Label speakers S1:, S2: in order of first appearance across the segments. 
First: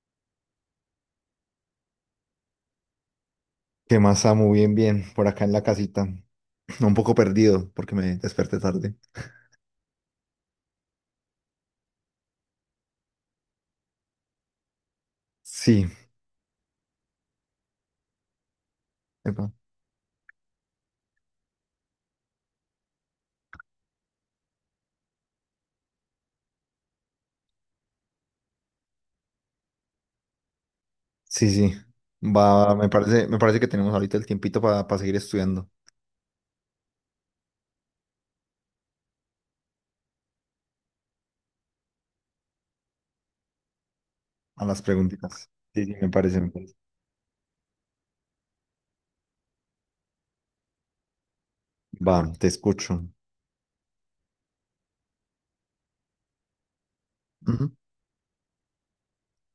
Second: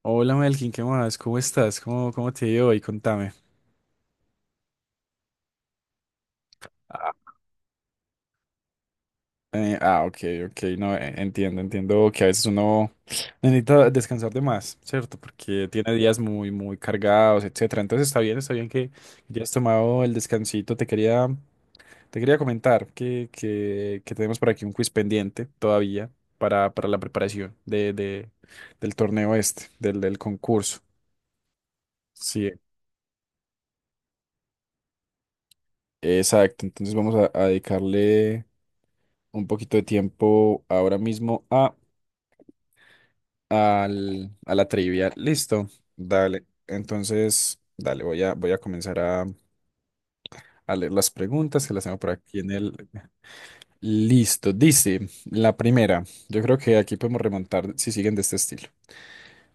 S1: Hola Melkin, ¿qué más? ¿Cómo estás? ¿Cómo te ha ido hoy? Contame.
S2: ¿Qué más, Samu? Bien, bien, por acá en la casita. Un
S1: Ah,
S2: poco perdido porque me desperté tarde.
S1: ah, ok, ok, no, entiendo que a veces uno necesita descansar de más, ¿cierto? Porque
S2: Sí,
S1: tiene días muy cargados, etcétera. Entonces está bien que ya
S2: epa,
S1: has tomado el descansito. Te quería comentar que tenemos por aquí un quiz pendiente todavía para la preparación del torneo este, del concurso.
S2: sí, sí.
S1: Sí,
S2: Va, me parece que tenemos ahorita el tiempito para seguir estudiando
S1: exacto. Entonces vamos a dedicarle un poquito de tiempo ahora mismo a
S2: a
S1: la
S2: las
S1: trivia.
S2: preguntitas.
S1: Listo,
S2: Sí, sí, me parece,
S1: dale.
S2: me parece.
S1: Entonces, dale, voy a comenzar a leer las preguntas que las tengo por
S2: Va,
S1: aquí
S2: te
S1: en el...
S2: escucho.
S1: Listo, dice la primera. Yo creo que aquí podemos
S2: Ujú.
S1: remontar si siguen de este estilo.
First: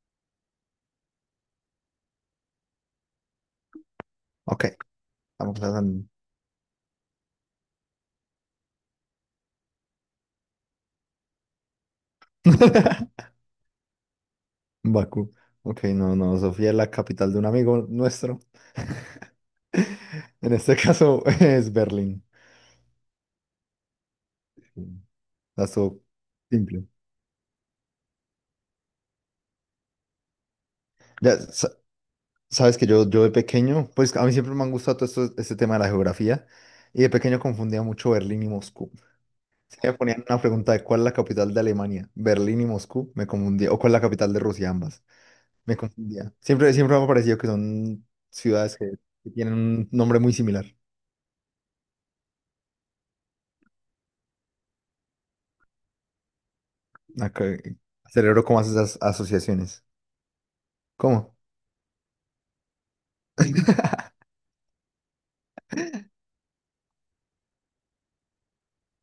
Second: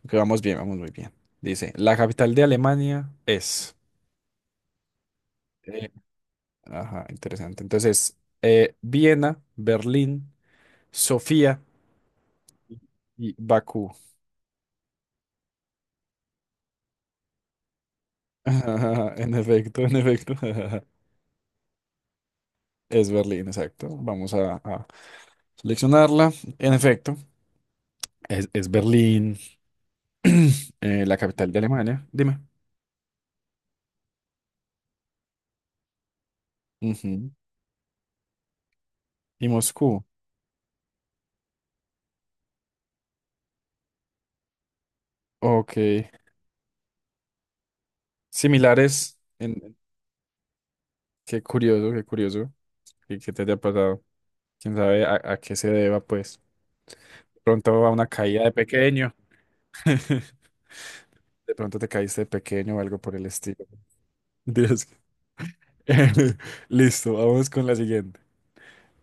S1: Que vamos bien, vamos muy bien. Dice, la capital de Alemania es...
S2: Ok, vamos a...
S1: Eh, ajá, interesante. Entonces, Viena, Berlín, Sofía y Bakú.
S2: Bakú. Ok, no, Sofía es la capital de un amigo nuestro.
S1: En efecto, en efecto.
S2: En este caso es Berlín.
S1: Es Berlín, exacto. Vamos a,
S2: Sí,
S1: a
S2: la estuvo
S1: seleccionarla. En
S2: simple.
S1: efecto, es Berlín, la
S2: Ya,
S1: capital de Alemania. Dime.
S2: sabes que yo de pequeño, pues a mí siempre me han gustado todo esto, este tema de la geografía, y de
S1: Ujú.
S2: pequeño confundía mucho Berlín y Moscú.
S1: Y
S2: Si me
S1: Moscú.
S2: ponían una pregunta de cuál es la capital de Alemania, Berlín y Moscú, me confundía, o cuál es la capital de Rusia, ambas,
S1: Ok.
S2: me confundía. Siempre, siempre me ha parecido que son ciudades
S1: Similares.
S2: que tienen un nombre muy similar.
S1: Qué curioso, qué curioso. ¿Y qué te haya pasado? ¿Quién sabe a qué se deba, pues?
S2: Acá,
S1: Pronto va una caída
S2: cerebro,
S1: de
S2: ¿cómo hace esas
S1: pequeño.
S2: asociaciones? ¿Cómo?
S1: De pronto te caíste de pequeño o algo por el estilo. Dios. Listo, vamos con la siguiente.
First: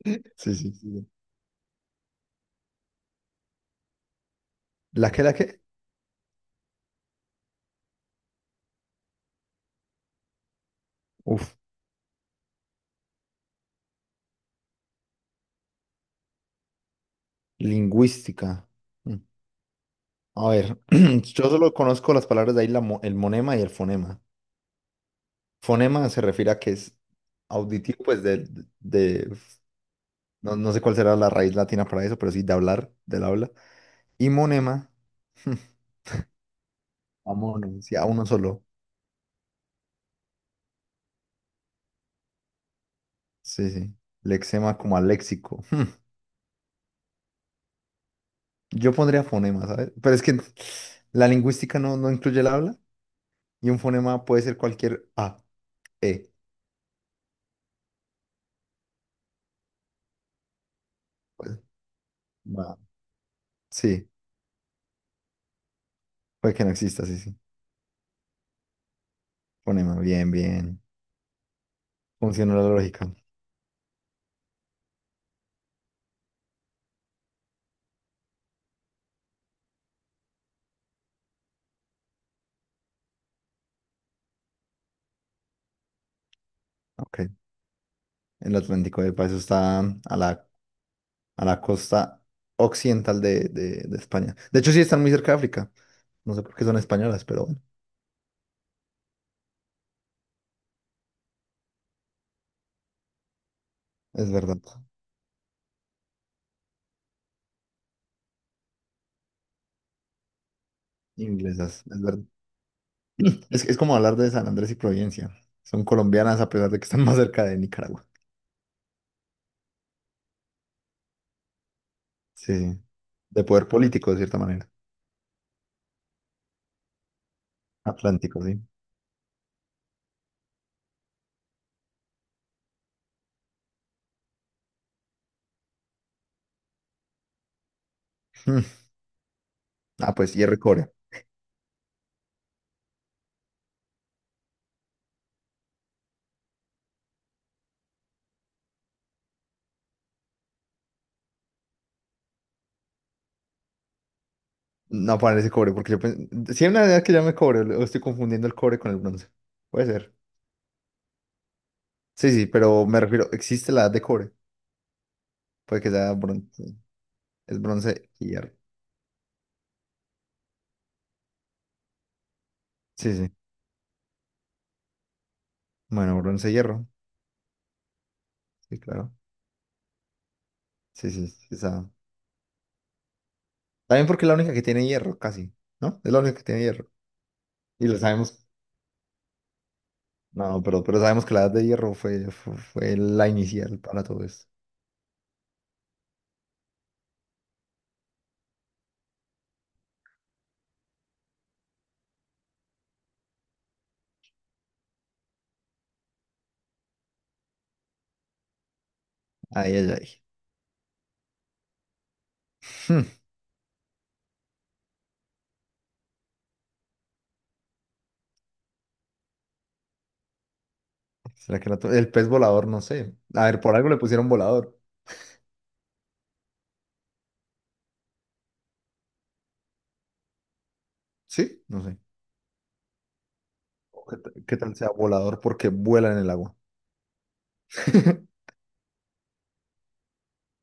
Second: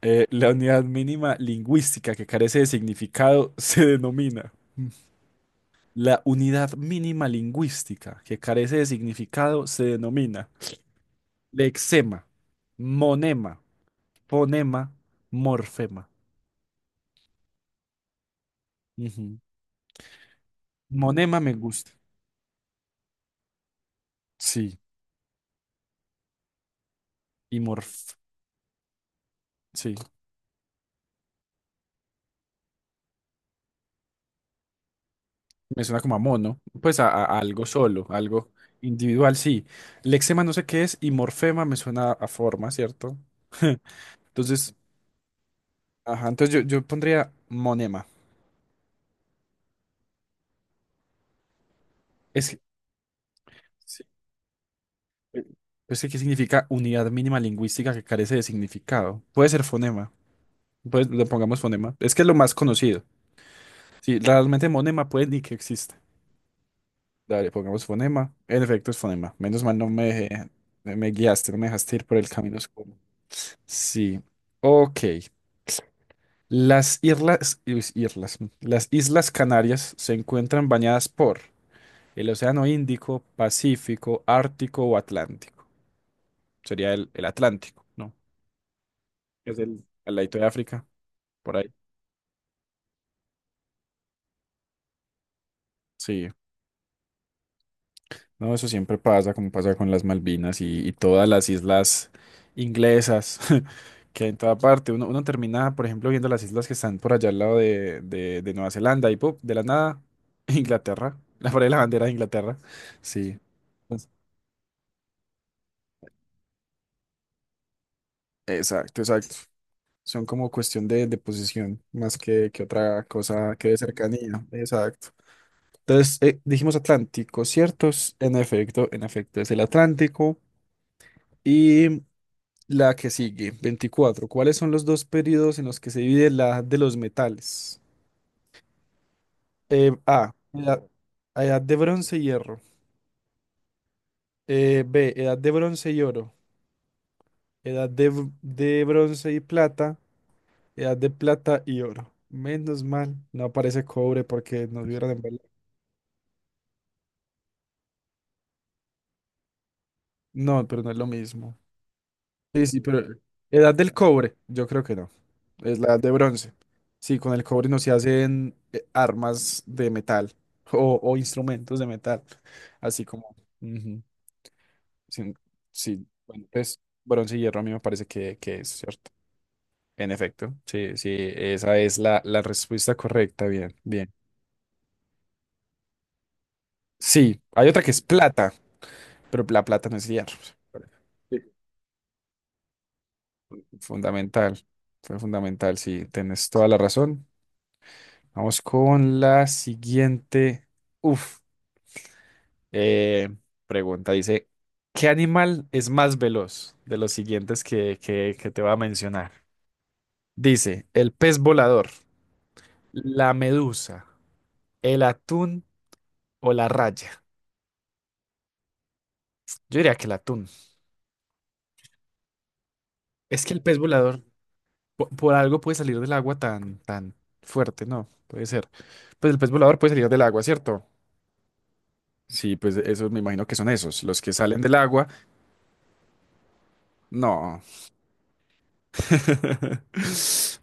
S1: La
S2: Sí, sí,
S1: unidad
S2: sí.
S1: mínima lingüística que carece de significado se denomina.
S2: ¿La qué, la qué?
S1: La unidad mínima lingüística que carece de significado se denomina
S2: Uf,
S1: lexema, monema, fonema, morfema.
S2: lingüística. Mm.
S1: Ujú.
S2: A ver,
S1: Monema
S2: yo
S1: me
S2: solo
S1: gusta.
S2: conozco las palabras de ahí, el monema y el fonema.
S1: Sí,
S2: Fonema se refiere a que es
S1: y
S2: auditivo,
S1: morf.
S2: de-
S1: Sí,
S2: no, no sé cuál será la raíz latina para eso, pero sí de hablar, del habla. Y monema,
S1: me suena como a mono. Pues a, a
S2: a
S1: a algo
S2: mono, sí, a
S1: solo,
S2: uno
S1: algo
S2: solo.
S1: individual, sí. Lexema no sé qué es y morfema me suena a forma, ¿cierto?
S2: Sí, sí.
S1: Entonces,
S2: Lexema como a léxico.
S1: ajá, entonces yo pondría monema.
S2: Yo pondría fonema, ¿sabes? Pero es que la lingüística no incluye el
S1: Es,
S2: habla y un
S1: sí,
S2: fonema puede ser cualquier A,
S1: eh, pues, sí, ¿qué
S2: E.
S1: significa unidad mínima lingüística que carece de significado? Puede ser fonema. Pues le
S2: Pues,
S1: pongamos fonema. Es que es lo más
S2: va.
S1: conocido.
S2: Sí,
S1: Sí, realmente monema puede ni que exista.
S2: puede que no exista, sí, sí.
S1: Dale, pongamos fonema. En efecto, es fonema. Menos mal no
S2: Fonema,
S1: me,
S2: bien,
S1: dejé-
S2: bien.
S1: me guiaste, no me dejaste ir por el camino
S2: Funcionó la
S1: oscuro.
S2: lógica.
S1: Sí. Ok. Las Islas Canarias se encuentran bañadas por el Océano Índico, Pacífico, Ártico o Atlántico. Sería el,
S2: Ok.
S1: el Atlántico, ¿no?
S2: El Atlántico, epa, eso
S1: Es
S2: está
S1: el ladito de África,
S2: a
S1: por
S2: la
S1: ahí.
S2: costa occidental de España. De hecho, sí están muy cerca de África.
S1: Sí.
S2: No sé por qué son españolas, pero bueno,
S1: No, eso siempre pasa, como pasa con las Malvinas y todas las islas inglesas que hay
S2: es
S1: en toda
S2: verdad.
S1: parte. Uno termina, por ejemplo, viendo las islas que están por allá al lado de Nueva Zelanda y ¡pum!, de la nada, Inglaterra. La pared de la
S2: Inglesas, es
S1: bandera de
S2: verdad.
S1: Inglaterra. Sí.
S2: Es como
S1: Entonces-
S2: hablar de San Andrés y Providencia. Son colombianas a pesar de que están más cerca de Nicaragua.
S1: Exacto, exacto. Son como cuestión de posición más que,
S2: Sí,
S1: que
S2: sí.
S1: otra
S2: De
S1: cosa
S2: poder
S1: que de
S2: político, de cierta
S1: cercanía.
S2: manera.
S1: Exacto. Entonces, dijimos Atlántico, ¿cierto?
S2: Atlántico, sí.
S1: En efecto, es el Atlántico. Y la que sigue, 24. ¿Cuáles son los dos periodos en los que se divide la edad de los metales?
S2: Mm. Ah, pues,
S1: A,
S2: hierro y
S1: edad,
S2: cobre.
S1: edad de bronce y hierro. B, edad de bronce y oro. Edad de bronce y plata. Edad de plata y oro. Menos mal, no aparece cobre porque nos hubieran
S2: No
S1: embalado.
S2: aparece cobre, porque yo pensé... Sí hay una idea que llame cobre, o estoy confundiendo el cobre con el bronce. Puede ser.
S1: No, pero no es lo mismo.
S2: Sí, sí,
S1: Sí, sí,
S2: pero me
S1: pero
S2: refiero, existe
S1: edad
S2: la edad
S1: del
S2: de cobre.
S1: cobre, yo creo que no. Es
S2: Puede
S1: la
S2: que
S1: edad de
S2: sea
S1: bronce.
S2: bronce.
S1: Sí, con el
S2: Es
S1: cobre no se
S2: bronce y hierro.
S1: hacen armas de metal o instrumentos de metal, así
S2: Sí,
S1: como...
S2: sí.
S1: ujú. Sí, sí,
S2: Bueno,
S1: bueno,
S2: bronce,
S1: pues
S2: hierro.
S1: bronce y hierro a mí me parece que es
S2: Sí,
S1: cierto.
S2: claro.
S1: En efecto, sí,
S2: Sí,
S1: sí,
S2: sí, sí,
S1: esa
S2: esa.
S1: es la, la respuesta correcta, bien,
S2: También
S1: bien.
S2: porque es la única que tiene hierro, casi, ¿no? Es la única que tiene hierro.
S1: Sí, hay otra
S2: Y
S1: que
S2: lo
S1: es
S2: sabemos.
S1: plata, pero la plata no es hierro.
S2: No, pero sabemos que
S1: Sí.
S2: la edad de hierro fue la inicial para todo esto.
S1: Fundamental, fue fundamental, sí, tienes toda la razón. Vamos con la siguiente. Uf, eh, pregunta. Dice, ¿qué animal es más veloz de los siguientes que te voy a mencionar?
S2: Ay, ay, ay.
S1: Dice, el pez volador,
S2: Hmm,
S1: la medusa, el atún o la raya. Yo diría que el atún.
S2: ¿será que el pez volador? No sé.
S1: Es
S2: A
S1: que
S2: ver,
S1: el
S2: por
S1: pez
S2: algo le
S1: volador,
S2: pusieron volador.
S1: por algo puede salir del agua tan, tan fuerte, ¿no? Puede ser. Pues el pez volador puede salir del agua, ¿cierto?
S2: ¿Sí? No sé.
S1: Sí, pues esos me imagino que son esos,
S2: O ¿qué,
S1: los que
S2: qué
S1: salen del
S2: tal sea
S1: agua.
S2: volador? Porque vuela en el agua.
S1: No.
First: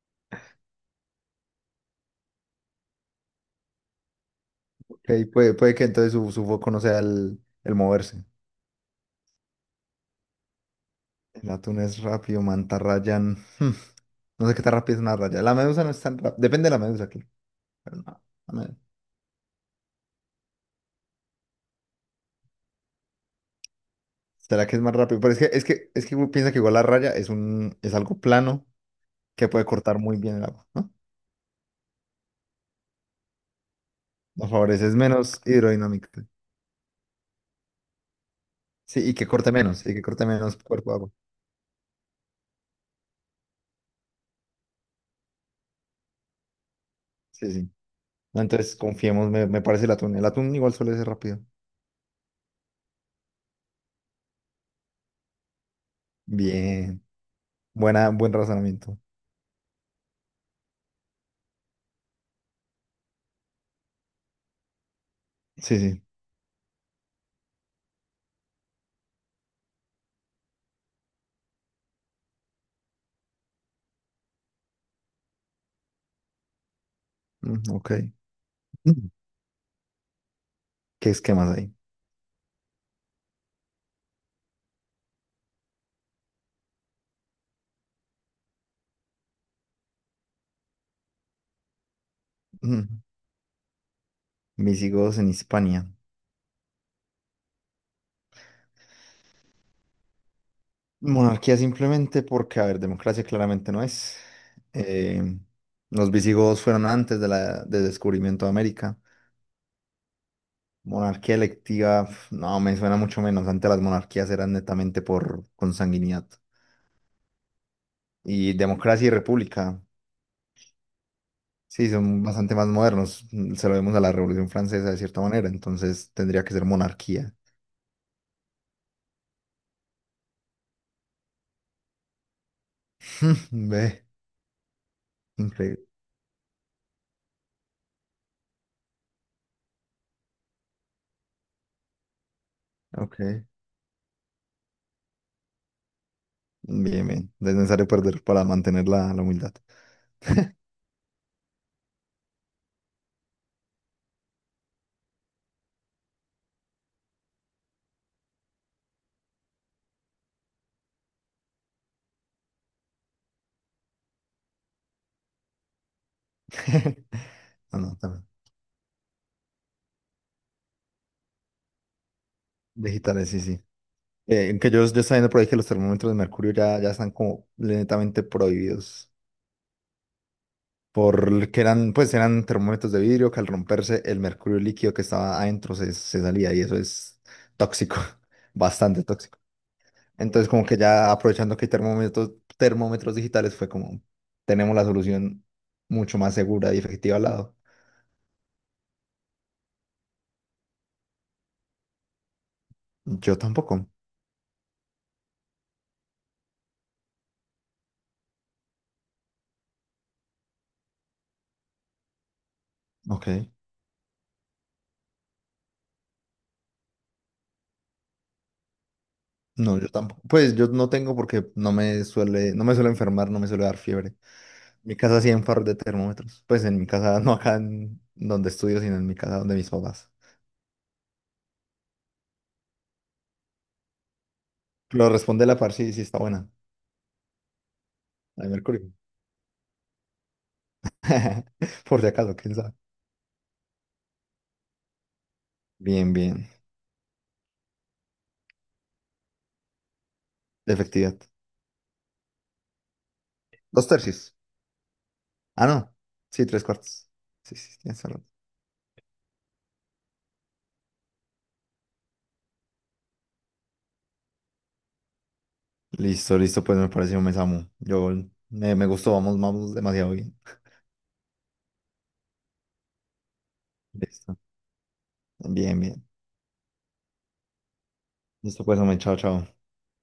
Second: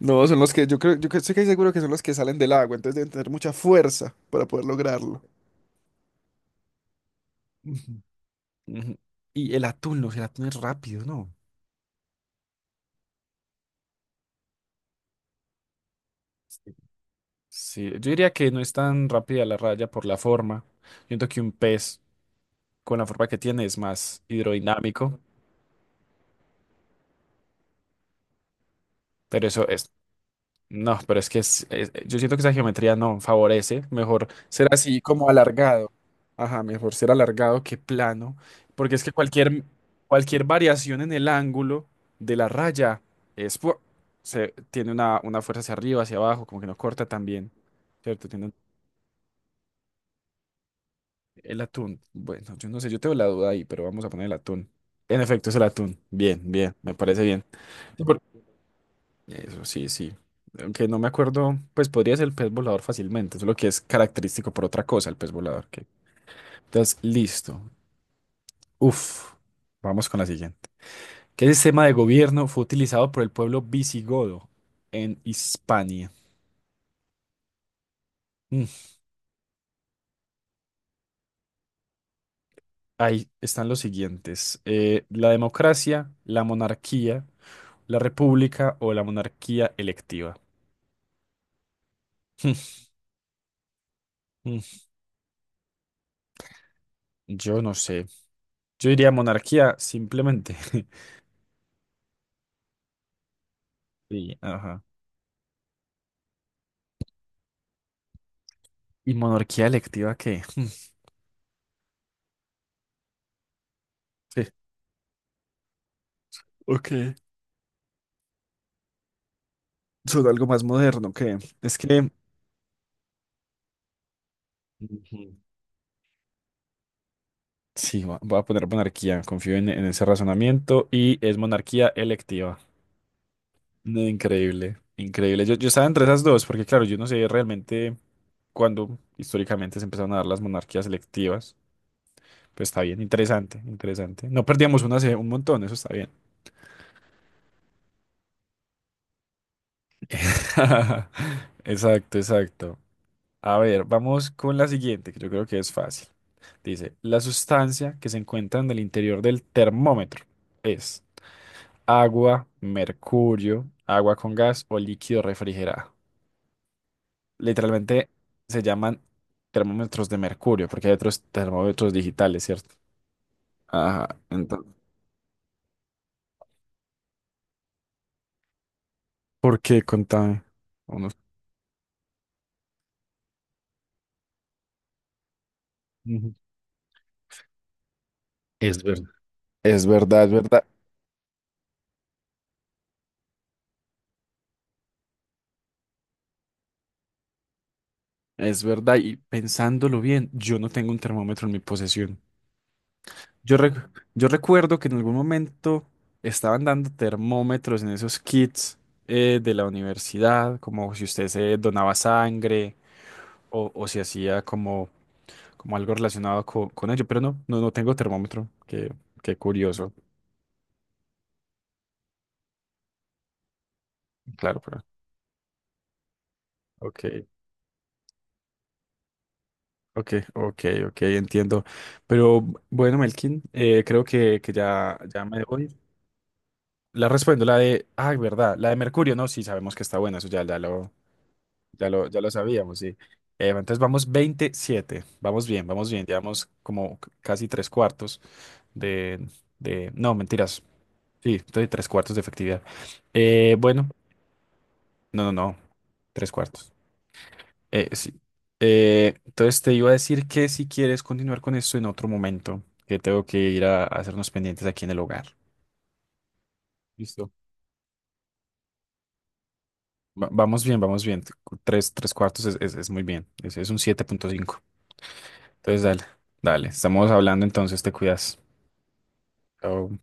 S1: No, son los que yo creo, yo estoy casi seguro que son los que salen del agua, entonces deben tener mucha fuerza para poder
S2: Ok,
S1: lograrlo.
S2: puede que entonces su foco no sea el
S1: Ujú,
S2: moverse.
S1: ujú. Y el atún, los el atún es rápido, ¿no?
S2: El atún es rápido, mantarrayán. Hmm, no sé qué tan rápido es una raya. La medusa no es tan rápida. Depende de
S1: Sí,
S2: la medusa aquí.
S1: sí,
S2: Pero
S1: yo
S2: no,
S1: diría que
S2: la
S1: no es
S2: medusa.
S1: tan rápida la raya por la forma. Yo siento que un pez con la forma que tiene es más
S2: ¿Será que es más
S1: hidrodinámico,
S2: rápido? Pero es que uno piensa que igual la raya es un, es algo plano
S1: pero
S2: que puede
S1: eso es
S2: cortar muy bien el agua, ¿no?
S1: no, pero es que yo siento que esa geometría no favorece. Mejor
S2: Nos
S1: ser
S2: favorece, es
S1: así como
S2: menos
S1: alargado.
S2: hidrodinámico.
S1: Ajá, mejor ser alargado que plano. Porque es
S2: Sí,
S1: que cualquier,
S2: y que corte
S1: cualquier
S2: menos cuerpo de
S1: variación
S2: agua.
S1: en el ángulo de la raya es, pu- tiene una fuerza hacia arriba, hacia abajo, como que no corta tan bien.
S2: Sí, sí.
S1: ¿Cierto?
S2: No,
S1: Tiene un-
S2: entonces confiemos, me parece el atún. El atún igual suele ser rápido.
S1: el atún. Bueno, yo no sé, yo tengo la duda ahí, pero vamos a poner el atún. En efecto, es el atún. Bien, bien, me
S2: Bien.
S1: parece bien.
S2: Buena, buen razonamiento.
S1: Eso, sí, sí. Aunque no me acuerdo, pues podría ser el pez volador fácilmente, solo que es característico por otra cosa el pez volador.
S2: Sí,
S1: Que...
S2: sí.
S1: Entonces, listo. Uf, vamos con la siguiente. ¿Qué sistema de gobierno fue utilizado por el pueblo visigodo en Hispania?
S2: Mm, ok.
S1: Mm,
S2: Mm, ¿qué es que más hay?
S1: Ahí están los siguientes. La democracia, la monarquía, la república o la monarquía electiva.
S2: Mm.
S1: Mm,
S2: Visigodos en Hispania.
S1: yo no sé. Yo diría monarquía simplemente.
S2: Monarquía simplemente porque, a ver, democracia claramente no es.
S1: Sí, ajá.
S2: Eh, los visigodos fueron antes de la, del descubrimiento de América.
S1: ¿Y monarquía electiva qué?
S2: Monarquía electiva, pf, no, me suena mucho menos. Antes las monarquías
S1: Sí,
S2: eran netamente por consanguinidad.
S1: ok.
S2: Y democracia y república,
S1: Son algo más moderno que es
S2: sí,
S1: que
S2: son bastante más modernos. Mm, se lo vemos a la Revolución Francesa de cierta
S1: Ujú,
S2: manera, entonces tendría que ser monarquía.
S1: sí, voy a poner monarquía. Confío en ese razonamiento y es monarquía electiva. No,
S2: Ve,
S1: increíble, increíble. Yo
S2: increíble.
S1: estaba entre esas dos porque, claro, yo no sé realmente cuándo históricamente se empezaron a dar las monarquías electivas. Pues está bien,
S2: Ok,
S1: interesante, interesante. No perdíamos una hace un montón, eso está bien.
S2: bien, bien. No es necesario perder para mantener la humildad.
S1: Exacto, exacto. A ver, vamos con la siguiente, que yo creo que es fácil. Dice, la sustancia que se encuentra en el interior del termómetro es agua, mercurio, agua con gas o líquido refrigerado.
S2: Ah, no,
S1: Literalmente
S2: también.
S1: se llaman termómetros de mercurio, porque hay otros termómetros digitales, ¿cierto?
S2: Digitales, sí, sí.
S1: Ajá,
S2: Que
S1: entonces.
S2: yo estaba viendo por ahí que los termómetros de mercurio ya están como lentamente prohibidos.
S1: ¿Por qué? Contame. Uno-
S2: Por que eran, pues eran termómetros de vidrio que al romperse el mercurio líquido que estaba adentro se
S1: ujú.
S2: salía y eso es tóxico,
S1: Es
S2: bastante
S1: verdad.
S2: tóxico.
S1: Es verdad, es
S2: Entonces
S1: verdad.
S2: como que ya aprovechando que hay termómetros, termómetros digitales fue como, tenemos la solución mucho más segura y efectiva al lado.
S1: Es verdad, y pensándolo bien, yo no tengo un termómetro en mi posesión.
S2: Yo
S1: Yo, rec-
S2: tampoco.
S1: yo recuerdo que en algún momento estaban dando termómetros en esos kits de la universidad, como si usted se donaba sangre
S2: Ok.
S1: o si hacía como, como algo relacionado con ello, pero no, no, no tengo termómetro, qué
S2: No, yo
S1: curioso,
S2: tampoco. Pues yo no tengo porque no me suele enfermar, no me suele dar fiebre.
S1: claro, pero
S2: Mi casa sí en par de termómetros. Pues en mi
S1: ok,
S2: casa, no acá en donde estudio, sino en mi casa donde mis papás.
S1: ok, ok, ok, entiendo. Pero bueno, Melkin, creo que ya,
S2: Lo
S1: ya me
S2: responde la
S1: voy.
S2: par, sí, sí está buena.
S1: La respondo, la de, ah,
S2: La de
S1: verdad, la de
S2: mercurio.
S1: mercurio, no, sí, sabemos que está buena, eso ya, ya lo, Ya
S2: Por si
S1: lo, ya lo
S2: acaso, quién sabe.
S1: sabíamos, sí. Entonces vamos 27. Vamos bien, vamos bien.
S2: Bien,
S1: Llevamos
S2: bien.
S1: como c- casi tres cuartos de, No, mentiras.
S2: De efectividad.
S1: Sí, estoy tres cuartos de efectividad.
S2: Dos
S1: Bueno,
S2: tercios.
S1: no, no, no.
S2: Ah, no.
S1: Tres
S2: Sí, tres
S1: cuartos.
S2: cuartos. Sí, sí, tienes
S1: Sí.
S2: razón.
S1: Entonces te iba a decir que si quieres continuar con esto en otro momento, que tengo que ir a hacer unos pendientes aquí en el hogar.
S2: Listo, listo, pues me pareció un
S1: Listo.
S2: mesamo. Yo me gustó, vamos, vamos demasiado bien.
S1: Vamos bien, vamos bien. Tres cuartos es muy bien. Es un siete punto
S2: Listo.
S1: cinco
S2: Bien,
S1: Entonces dale,
S2: bien.
S1: dale. Estamos hablando entonces, te cuidas.
S2: Listo, pues, hombre, chao, chao.
S1: Oh,